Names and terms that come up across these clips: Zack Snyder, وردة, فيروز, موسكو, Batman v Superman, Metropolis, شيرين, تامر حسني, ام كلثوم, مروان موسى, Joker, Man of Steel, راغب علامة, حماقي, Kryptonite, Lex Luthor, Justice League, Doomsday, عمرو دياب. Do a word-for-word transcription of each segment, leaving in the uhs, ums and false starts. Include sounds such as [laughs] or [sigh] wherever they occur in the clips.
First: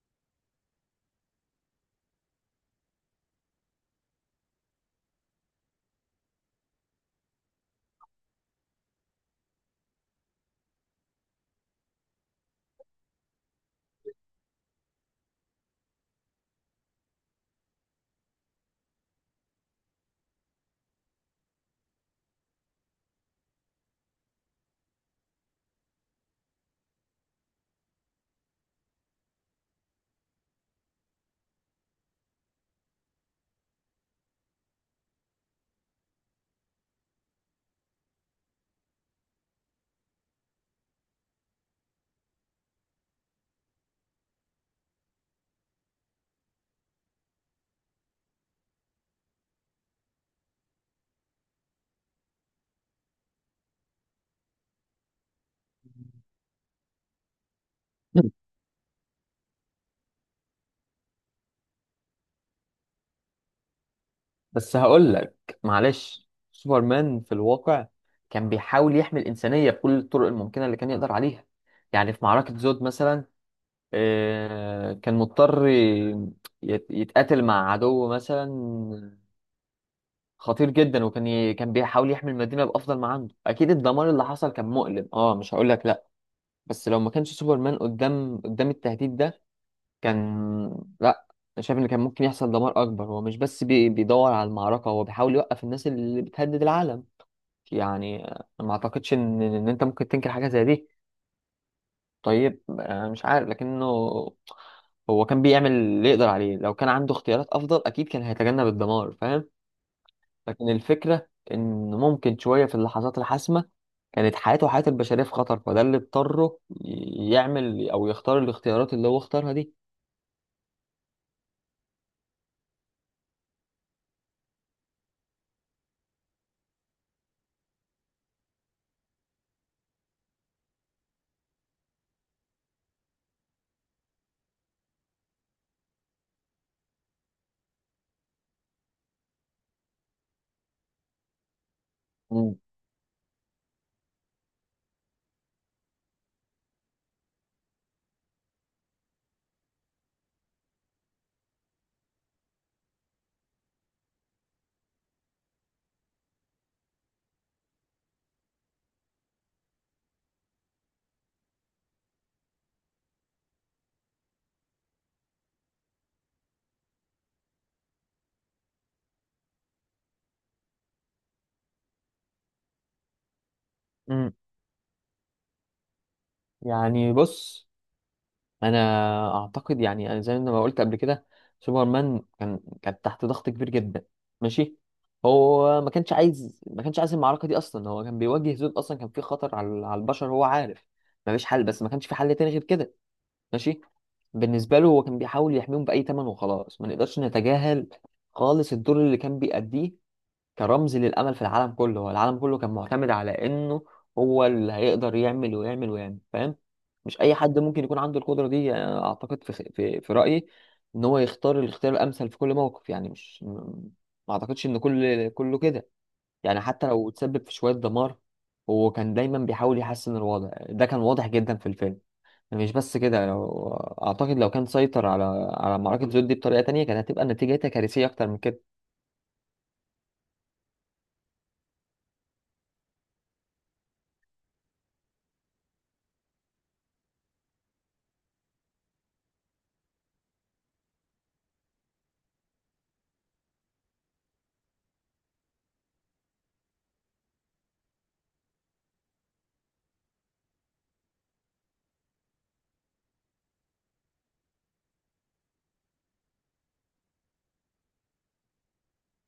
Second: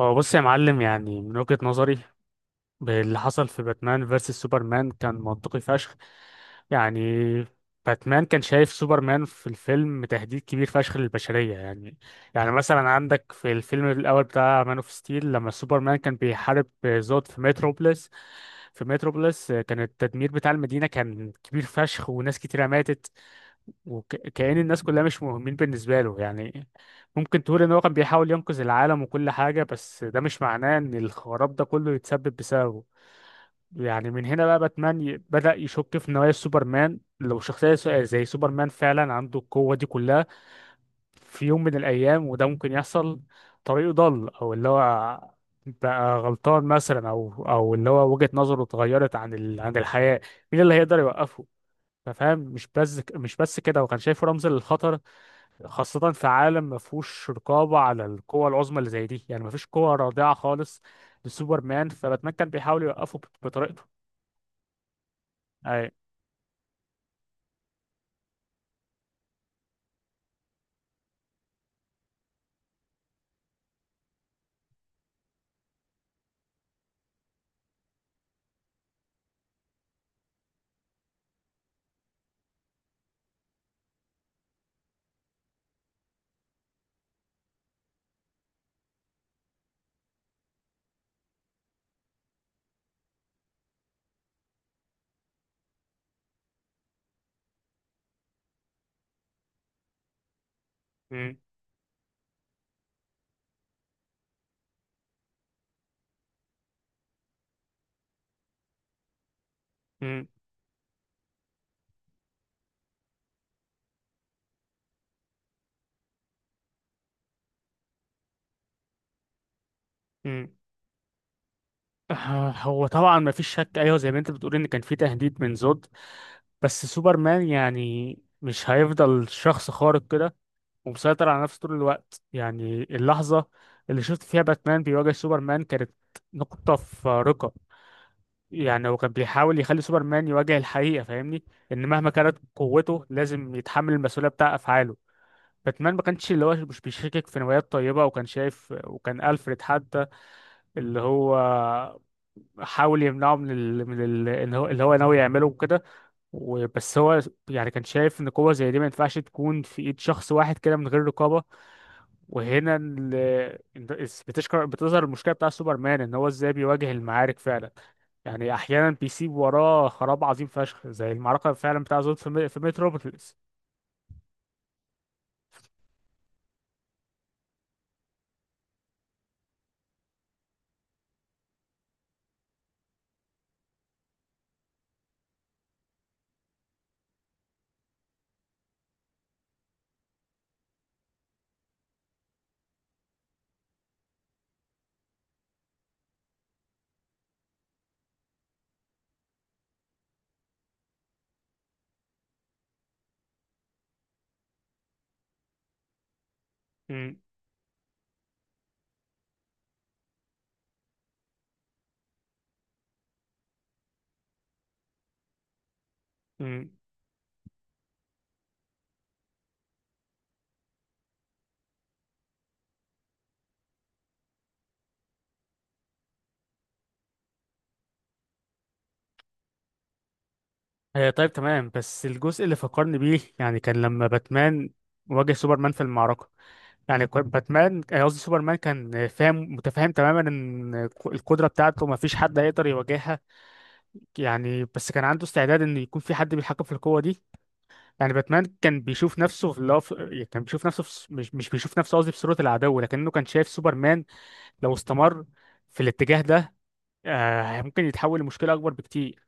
هو بص يا معلم، يعني من وجهة نظري اللي حصل في باتمان فيرسس سوبرمان كان منطقي فشخ، يعني. باتمان كان شايف سوبرمان في الفيلم تهديد كبير فشخ للبشرية، يعني. يعني مثلا عندك في الفيلم الأول بتاع مان اوف ستيل، لما سوبرمان كان بيحارب زود في متروبوليس. في متروبوليس كان التدمير بتاع المدينة كان كبير فشخ، وناس كتيرة ماتت. وكأن الناس كلها مش مهمين بالنسبة له، يعني. ممكن تقول إن هو كان بيحاول ينقذ العالم وكل حاجة، بس ده مش معناه إن الخراب ده كله يتسبب بسببه. يعني من هنا بقى باتمان ي- بدأ يشك في نوايا سوبرمان. لو شخصية س- زي سوبرمان فعلا عنده القوة دي كلها في يوم من الأيام، وده ممكن يحصل. طريقه ضل أو اللي هو بقى غلطان مثلا، أو أو اللي هو وجهة نظره اتغيرت عن ال... عن الحياة. مين اللي هيقدر يوقفه؟ فاهم؟ مش بس مش بس كده، هو كان شايفه رمز للخطر. خاصة في عالم ما فيهوش رقابة على القوى العظمى اللي زي دي، يعني ما فيش قوة رادعة خالص لسوبرمان. فباتمان كان بيحاول يوقفه بط- بطريقته. بس هقول لك أي. معلش سوبرمان في الواقع كان بيحاول يحمي الإنسانية بكل الطرق الممكنة اللي كان يقدر عليها. يعني في معركة زود مثلا آه، كان مضطر ي- يت- يتقاتل مع عدو مثلا خطير جدا، وكان ي- كان بيحاول يحمي المدينة بأفضل ما عنده. أكيد الدمار اللي حصل كان مؤلم، اه مش هقول لك لا. بس لو ما كانش سوبرمان قدام قدام التهديد ده، كان لا، أنا شايف ان كان ممكن يحصل دمار اكبر. هو مش بس بي... بيدور على المعركه، هو بيحاول يوقف الناس اللي بتهدد العالم. يعني آه، ما اعتقدش ان ان انت ممكن تنكر حاجه زي دي. م- طيب آه، مش عارف، لكنه هو كان بيعمل اللي يقدر عليه. لو كان عنده اختيارات افضل، اكيد كان هيتجنب الدمار، فاهم. م- لكن الفكره ان ممكن شويه في اللحظات الحاسمه كانت حياته وحياه البشريه في خطر، فده اللي اضطره ي- يعمل او يختار الاختيارات اللي هو اختارها دي. م. آه، هو طبعا ما فيش شك، أيوه زي ما أنت بتقول إن كان في تهديد من زود. بس سوبرمان يعني مش هيفضل شخص خارق كده ومسيطر على نفسه طول الوقت. يعني اللحظة اللي شفت فيها باتمان بيواجه سوبرمان كانت نقطة فارقة. يعني هو كان بيحاول يخلي سوبرمان يواجه الحقيقة، فاهمني؟ إن مهما كانت مم. قوته لازم يتحمل المسؤولية بتاع أفعاله. باتمان ما كانش، اللي هو، مش بيشكك في نوايات طيبة، وكان شايف، وكان ألفريد حتى اللي هو حاول يمنعه من ال... من ال... إن هو اللي هو ناوي يعمله وكده. وبس هو يعني كان شايف إن قوة زي دي ما ينفعش تكون في إيد شخص واحد كده من غير رقابة. وهنا ال... بتشكر بتظهر المشكلة بتاع سوبرمان إن هو إزاي بيواجه المعارك فعلا. يعني احيانا بيسيب وراه خراب عظيم فشخ زي المعركه فعلا بتاع زود في مي- في متروبوليس. مم. يعني بص، انا اعتقد، يعني أنا زي ما قلت قبل كده، سوبرمان كان كان تحت ضغط كبير جدا، ماشي. هو ما كانش عايز، ما كانش عايز المعركه دي اصلا. هو كان بيواجه زون اصلا، كان في خطر على على البشر، هو عارف ما فيش حل. بس ما كانش في حل تاني غير كده، ماشي. بالنسبه له، هو كان بيحاول يحميهم باي ثمن وخلاص. ما نقدرش نتجاهل خالص الدور اللي كان بيأديه. كان رمز للأمل في العالم كله. هو العالم كله كان معتمد على إنه هو اللي هيقدر يعمل ويعمل ويعمل، فاهم. امم. مش أي حد ممكن يكون عنده القدرة دي. يعني أنا أعتقد، في في, في رأيي، إن هو يختار الاختيار الأمثل في كل موقف. يعني مش م- ما أعتقدش إن كل كله كده. يعني امم. حتى لو تسبب في شوية دمار، هو كان دايما بيحاول يحسن الوضع. ده كان واضح جدا في الفيلم. مش بس كده، لو أعتقد لو كان سيطر على على معركة زود دي بطريقة تانية، كانت هتبقى نتيجتها كارثية أكتر من كده. آه، طيب تمام، بس الجزء اللي فكرني بيه يعني كان لما باتمان واجه سوبرمان في المعركة. يعني كان باتمان، آه، قصدي سوبرمان، كان فاهم متفاهم تماما ان ك- القدرة بتاعته ما فيش حد هيقدر يواجهها. يعني بس كان عنده استعداد ان يكون في حد بيتحكم في القوة دي. يعني باتمان كان بيشوف نفسه في اللي هو، في- كان بيشوف نفسه في... س- مش مش بيشوف نفسه قصدي في صورة العدو، لكنه كان شايف سوبرمان لو استمر في الاتجاه ده آه، ممكن يتحول لمشكلة أكبر بكتير.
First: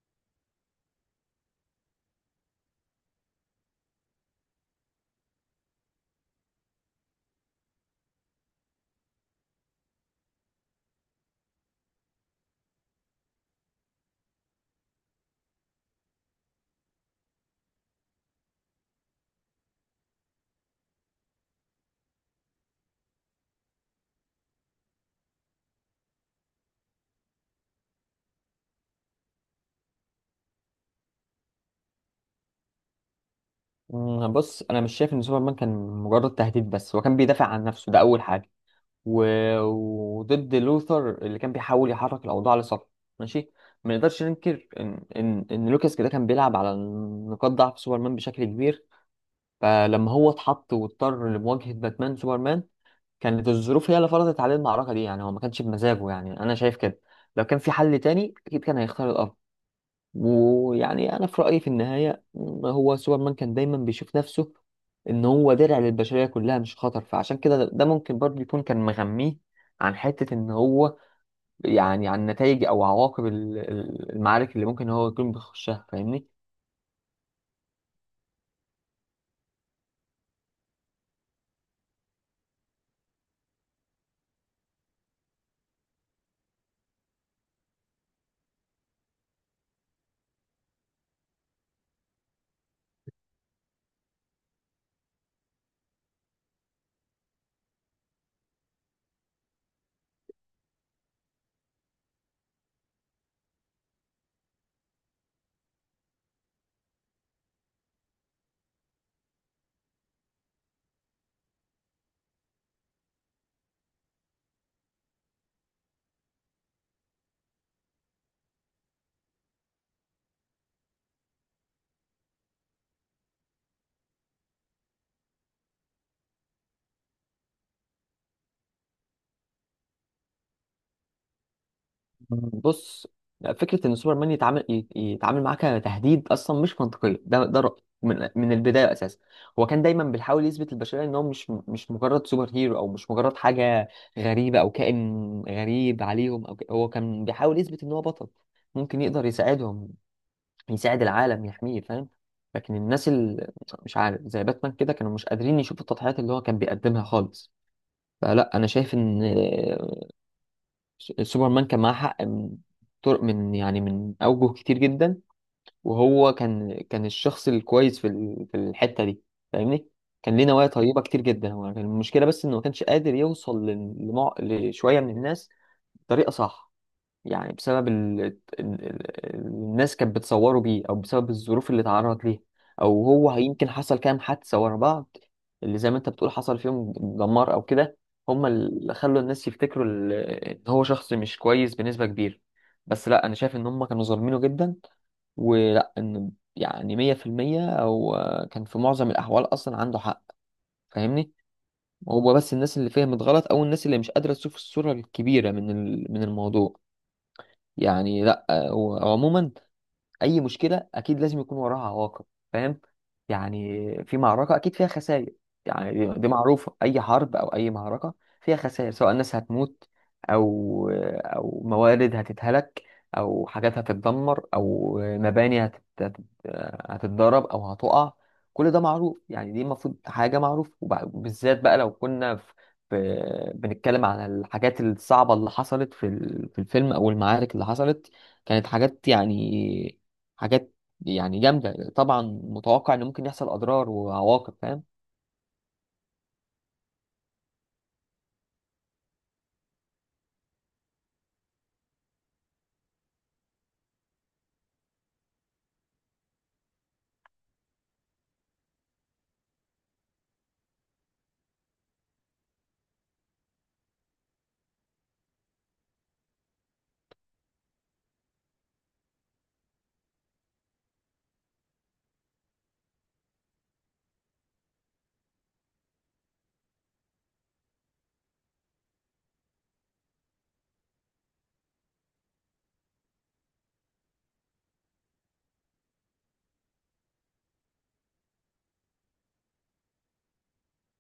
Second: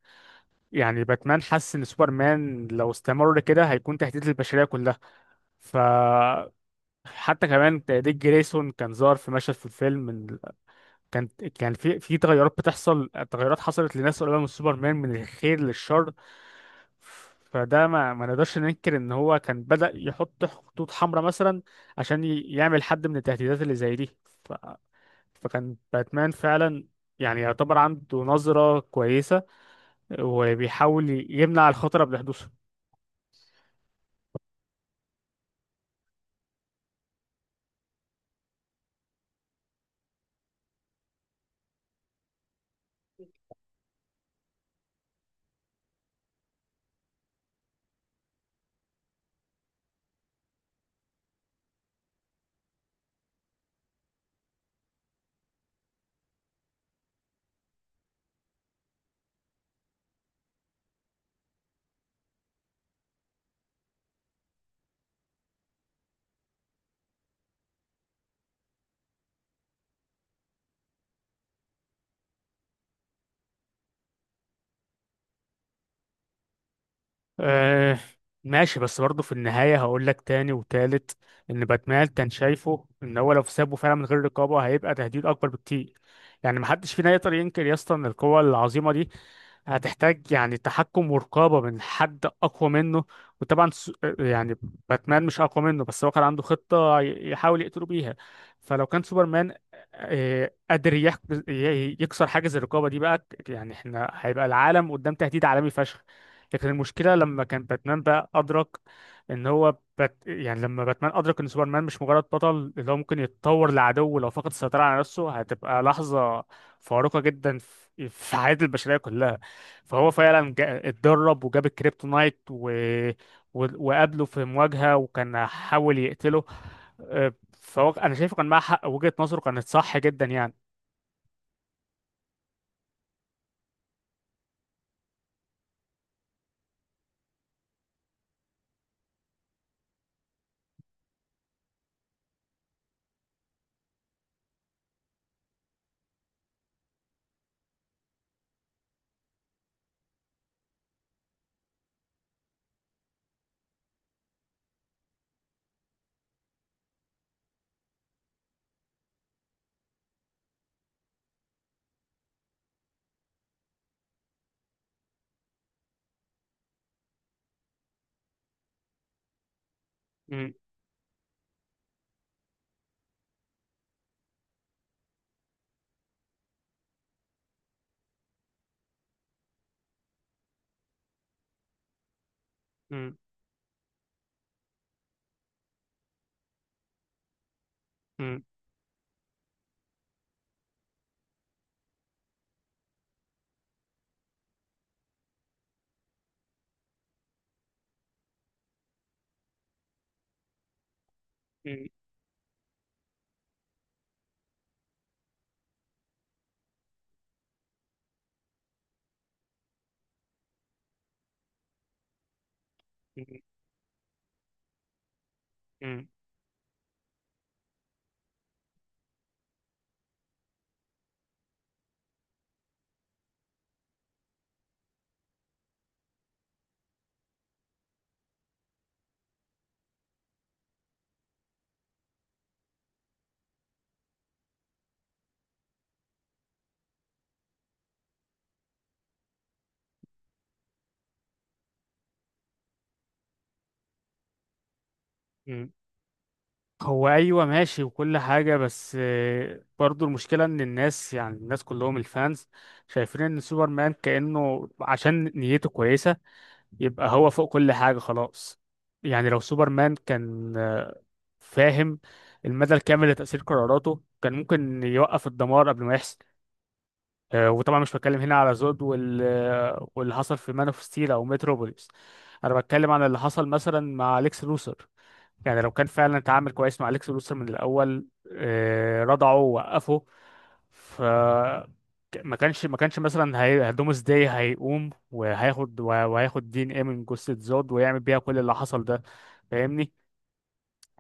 يعني باتمان حس إن سوبرمان لو استمر كده هيكون تهديد للبشرية كلها. ف حتى كمان ديك جريسون كان ظهر في مشهد في الفيلم، من- كان كان في في تغيرات بتحصل، تغيرات حصلت لناس قريبة من سوبرمان من الخير للشر. فده ما ما نقدرش ننكر ان هو كان بدأ يحط خطوط حمراء مثلا عشان ي- يعمل حد من التهديدات اللي زي دي. فكان باتمان فعلا يعني يعتبر عنده نظرة كويسة وبيحاول يمنع الخطر قبل حدوثه. مم، بص، انا مش شايف ان سوبرمان كان مجرد تهديد. بس هو كان بيدافع عن نفسه، ده اول حاجه. و... وضد لوثر اللي كان بيحاول يحرك الاوضاع لصالحه، ماشي. ما نقدرش ننكر ان ان ان لوكاس كده كان بيلعب على نقاط ضعف سوبرمان بشكل كبير. فلما هو اتحط واضطر لمواجهه باتمان، سوبرمان كانت الظروف هي اللي فرضت عليه المعركه دي. يعني هو ما كانش بمزاجه، يعني انا شايف كده. لو كان في حل تاني اكيد كان هيختار. ويعني انا في رايي في النهايه، م- هو سوبرمان كان دايما بيشوف نفسه ان هو درع للبشريه كلها، مش خطر. فعشان كده ده ده ممكن برضه يكون كان مغميه عن حته ان هو، يعني عن نتائج او عواقب ال- ال- المعارك اللي ممكن هو يكون بيخشها، فاهمني. آه، ماشي، بس برضه في النهاية هقول لك تاني وتالت إن باتمان كان شايفه إن هو لو سابه فعلا من غير رقابة هيبقى تهديد أكبر بكتير. يعني محدش فينا يقدر ينكر يا اسطى إن القوة العظيمة دي هتحتاج يعني تحكم ورقابة من حد أقوى منه. وطبعا س- يعني باتمان مش أقوى منه، بس هو كان عنده خطة ي- يحاول يقتله بيها. فلو كان سوبرمان آه، قادر يح- ي- يكسر حاجز الرقابة دي بقى، يعني احنا هيبقى العالم قدام تهديد عالمي فشخ. لكن المشكلة لما كان باتمان بقى أدرك إن هو بات، يعني لما باتمان أدرك إن سوبرمان مش مجرد بطل اللي هو ممكن يتطور لعدو لو فقد السيطرة على نفسه، هتبقى لحظة فارقة جدا في في حياة البشرية كلها. فهو فعلا جا- اتدرب وجاب الكريبتونايت و... و... وقابله في مواجهة وكان حاول يقتله. آه، فهو انا شايفه كان معاه حق، وجهة نظره كانت صح جدا يعني. بص، فكرة إن سوبرمان يتعامل ي- يتعامل معاك كتهديد أصلا مش منطقية. ده ده رأيي من من البداية أساسا. هو كان دايما بيحاول يثبت للبشرية إن هو مش مش مجرد سوبر هيرو، أو مش مجرد حاجة غريبة أو كائن غريب عليهم. أو ك- هو كان بيحاول يثبت إن هو بطل ممكن يقدر يساعدهم، يساعد العالم، يحميه، فاهم. لكن الناس اللي، مش عارف، زي باتمان كده، كانوا مش قادرين يشوفوا التضحيات اللي هو كان بيقدمها خالص. فلا، أنا شايف إن سوبرمان كان معاه حق من طرق، من يعني من أوجه كتير جدا. وهو كان كان الشخص الكويس في ال- في الحتة دي، فاهمني. كان ليه م- نوايا طيبة كتير جدا. هو كان المشكلة بس إنه ما كانش قادر يوصل لل- لمع... لشوية من الناس بطريقة صح. يعني بسبب ال... ال... ال- الناس كانت بتصوره بيه، او بسبب الظروف اللي اتعرض ليها، او م- هو يمكن حصل كام حادثة ورا بعض اللي زي ما انت بتقول حصل فيهم دمار او كده. م- هم اللي خلوا الناس يفتكروا ال- ان هو شخص مش كويس بنسبة كبيرة. بس لا، انا شايف ان هم كانوا ظالمينه جدا. ولا ان يعني مية في المية، او آه، كان في معظم الاحوال اصلا عنده حق، فاهمني. م- هو بس الناس اللي فهمت غلط، او الناس اللي مش قادرة تشوف الصورة الكبيرة من ال- من الموضوع. يعني لا. وعموما، اي مشكله اكيد لازم يكون وراها عواقب، فاهم. م- يعني في معركه اكيد فيها خسائر. يعني م- دي دي معروفه، اي حرب او اي معركه فيها خسائر، سواء ناس هتموت، او او موارد هتتهلك، او حاجات هتتدمر، او مباني هتت... هت- هتتضرب او هتقع. كل ده معروف. يعني دي المفروض حاجه معروفه، وبالذات بقى لو كنا في... في... بنتكلم عن الحاجات الصعبه اللي حصلت في ال- في الفيلم، او المعارك اللي حصلت. كانت حاجات يعني حاجات، يعني جامدة طبعا. متوقع ان ممكن يحصل اضرار وعواقب، فاهم. م. هو ايوه ماشي وكل حاجة، بس آه، برضو المشكلة ان الناس، يعني الناس كلهم، الفانز، شايفين ان سوبرمان كأنه عشان نيته كويسة يبقى هو فوق كل حاجة خلاص. يعني لو سوبرمان كان آه، فاهم المدى الكامل لتأثير قراراته، كان ممكن يوقف الدمار قبل ما يحصل. آه، وطبعا مش بتكلم هنا على زود وال... آه، واللي حصل في مان اوف ستيل او متروبوليس. انا بتكلم عن اللي حصل مثلا مع اليكس لوثر. يعني لو كان فعلا اتعامل كويس مع اليكس لوثر من الاول، آه، رضعه ووقفه. ف ما كانش ما كانش مثلا هي... دومس داي هيقوم وهياخد وهياخد دي ان ايه من جثة زود، ويعمل بيها كل اللي حصل ده، فاهمني؟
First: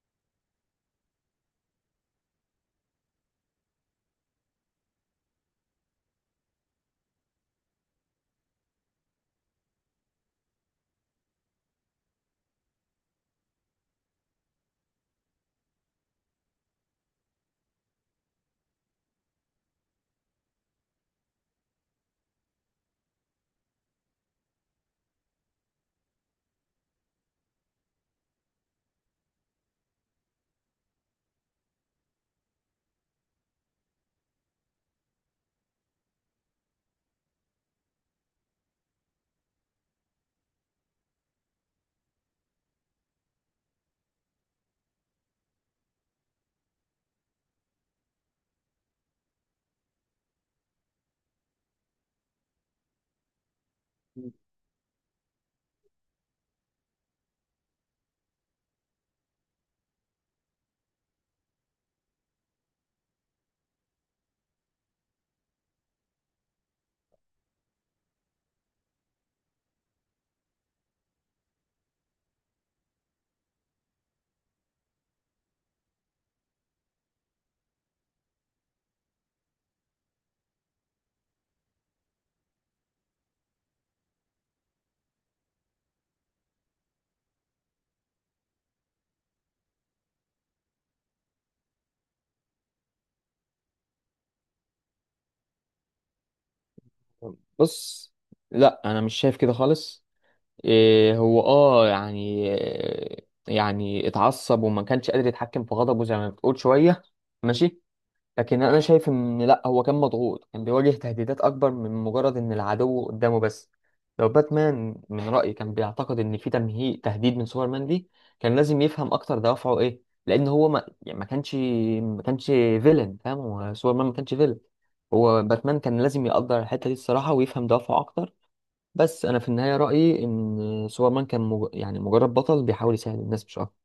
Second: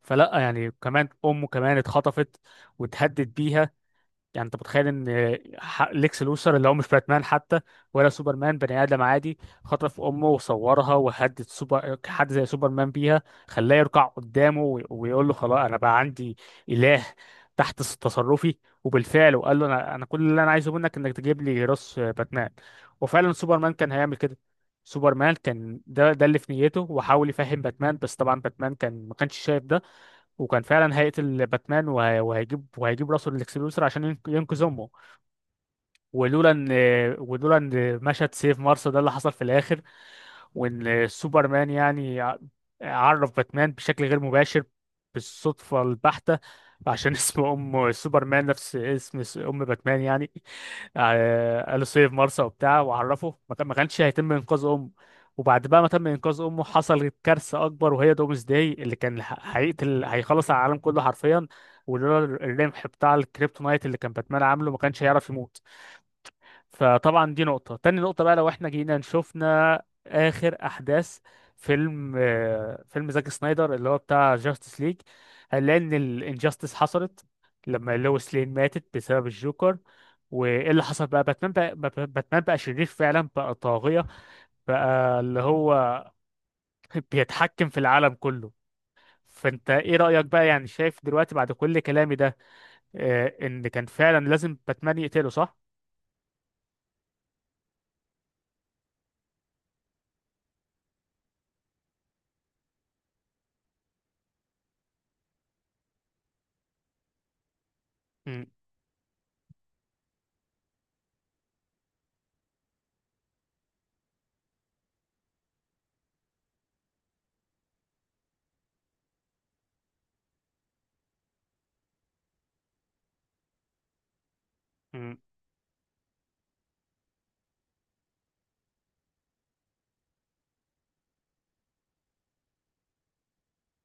فلا، يعني كمان امه كمان اتخطفت واتهدد بيها. يعني انت متخيل ان ح- ليكس لوثر اللي هو مش باتمان حتى ولا سوبرمان، بني ادم عادي، خطف امه وصورها وهدد سوبر حد زي سوبرمان بيها، خلاه يركع قدامه وي- ويقول له خلاص انا بقى عندي اله تحت س- تصرفي. وبالفعل وقال له انا انا كل اللي انا عايزه منك انك تجيب لي راس باتمان. وفعلا سوبرمان كان هيعمل كده. سوبرمان كان ده ده اللي في نيته، وحاول يفهم باتمان، بس طبعا باتمان كان ما كانش شايف ده. وكان فعلا هيقتل باتمان وه- وهيجيب وهيجيب راسه للاكسبلوسر عشان ينق- ينقذ امه. ولولا ان ولولا ان مشهد سيف مارس ده اللي حصل في الاخر، وان سوبرمان يعني ع- عرف باتمان بشكل غير مباشر بالصدفة البحتة عشان [laughs] اسم ام سوبرمان نفس اسم س- ام باتمان، يعني. آه، قالوا سيف مارسا وبتاع وعرفه، ما كان- ما كانش هيتم انقاذ امه. وبعد بقى ما تم انقاذ امه، حصلت كارثه اكبر، وهي دومز داي اللي كان ه- هيقتل هيخلص على العالم كله حرفيا. ولولا الرمح بتاع الكريبتونايت اللي كان باتمان عامله، ما كانش هيعرف يموت. فطبعا دي نقطة. تاني نقطة بقى، لو احنا جينا شفنا آخر أحداث فيلم، آه، فيلم زاك سنايدر اللي هو بتاع جاستس ليج، هنلاقي إن الانجاستس حصلت لما لويس لين ماتت بسبب الجوكر. وإيه اللي حصل؟ بقى باتمان، بقى بقى- باتمان بقى شرير فعلا، بقى طاغية، بقى اللي هو [laughs] بيتحكم في العالم كله. فأنت إيه رأيك بقى؟ يعني شايف دلوقتي بعد كل كلامي ده آه، إن كان فعلا لازم باتمان يقتله، صح؟ بص، لا انا مش شايف كده خالص. إيه هو اه يعني، يعني اتعصب وما كانش قادر يتحكم في غضبه زي ما بتقول شويه، ماشي. لكن انا شايف ان لا، هو كان مضغوط، كان بيواجه تهديدات اكبر من مجرد ان العدو قدامه بس. لو باتمان من رأيي كان بيعتقد ان في تمهيد تهديد من سوبرمان دي، كان لازم يفهم اكتر دوافعه ايه. لان هو ما يعني ما كانش ما كانش فيلن، فاهم. هو سوبرمان ما كانش فيلن. مم. هو باتمان كان لازم يقدر الحتة دي الصراحة، ويفهم دوافعه اكتر. بس انا في النهاية رأيي ان سوبرمان كان مج... يعني مجرد بطل بيحاول يساعد الناس مش اكتر.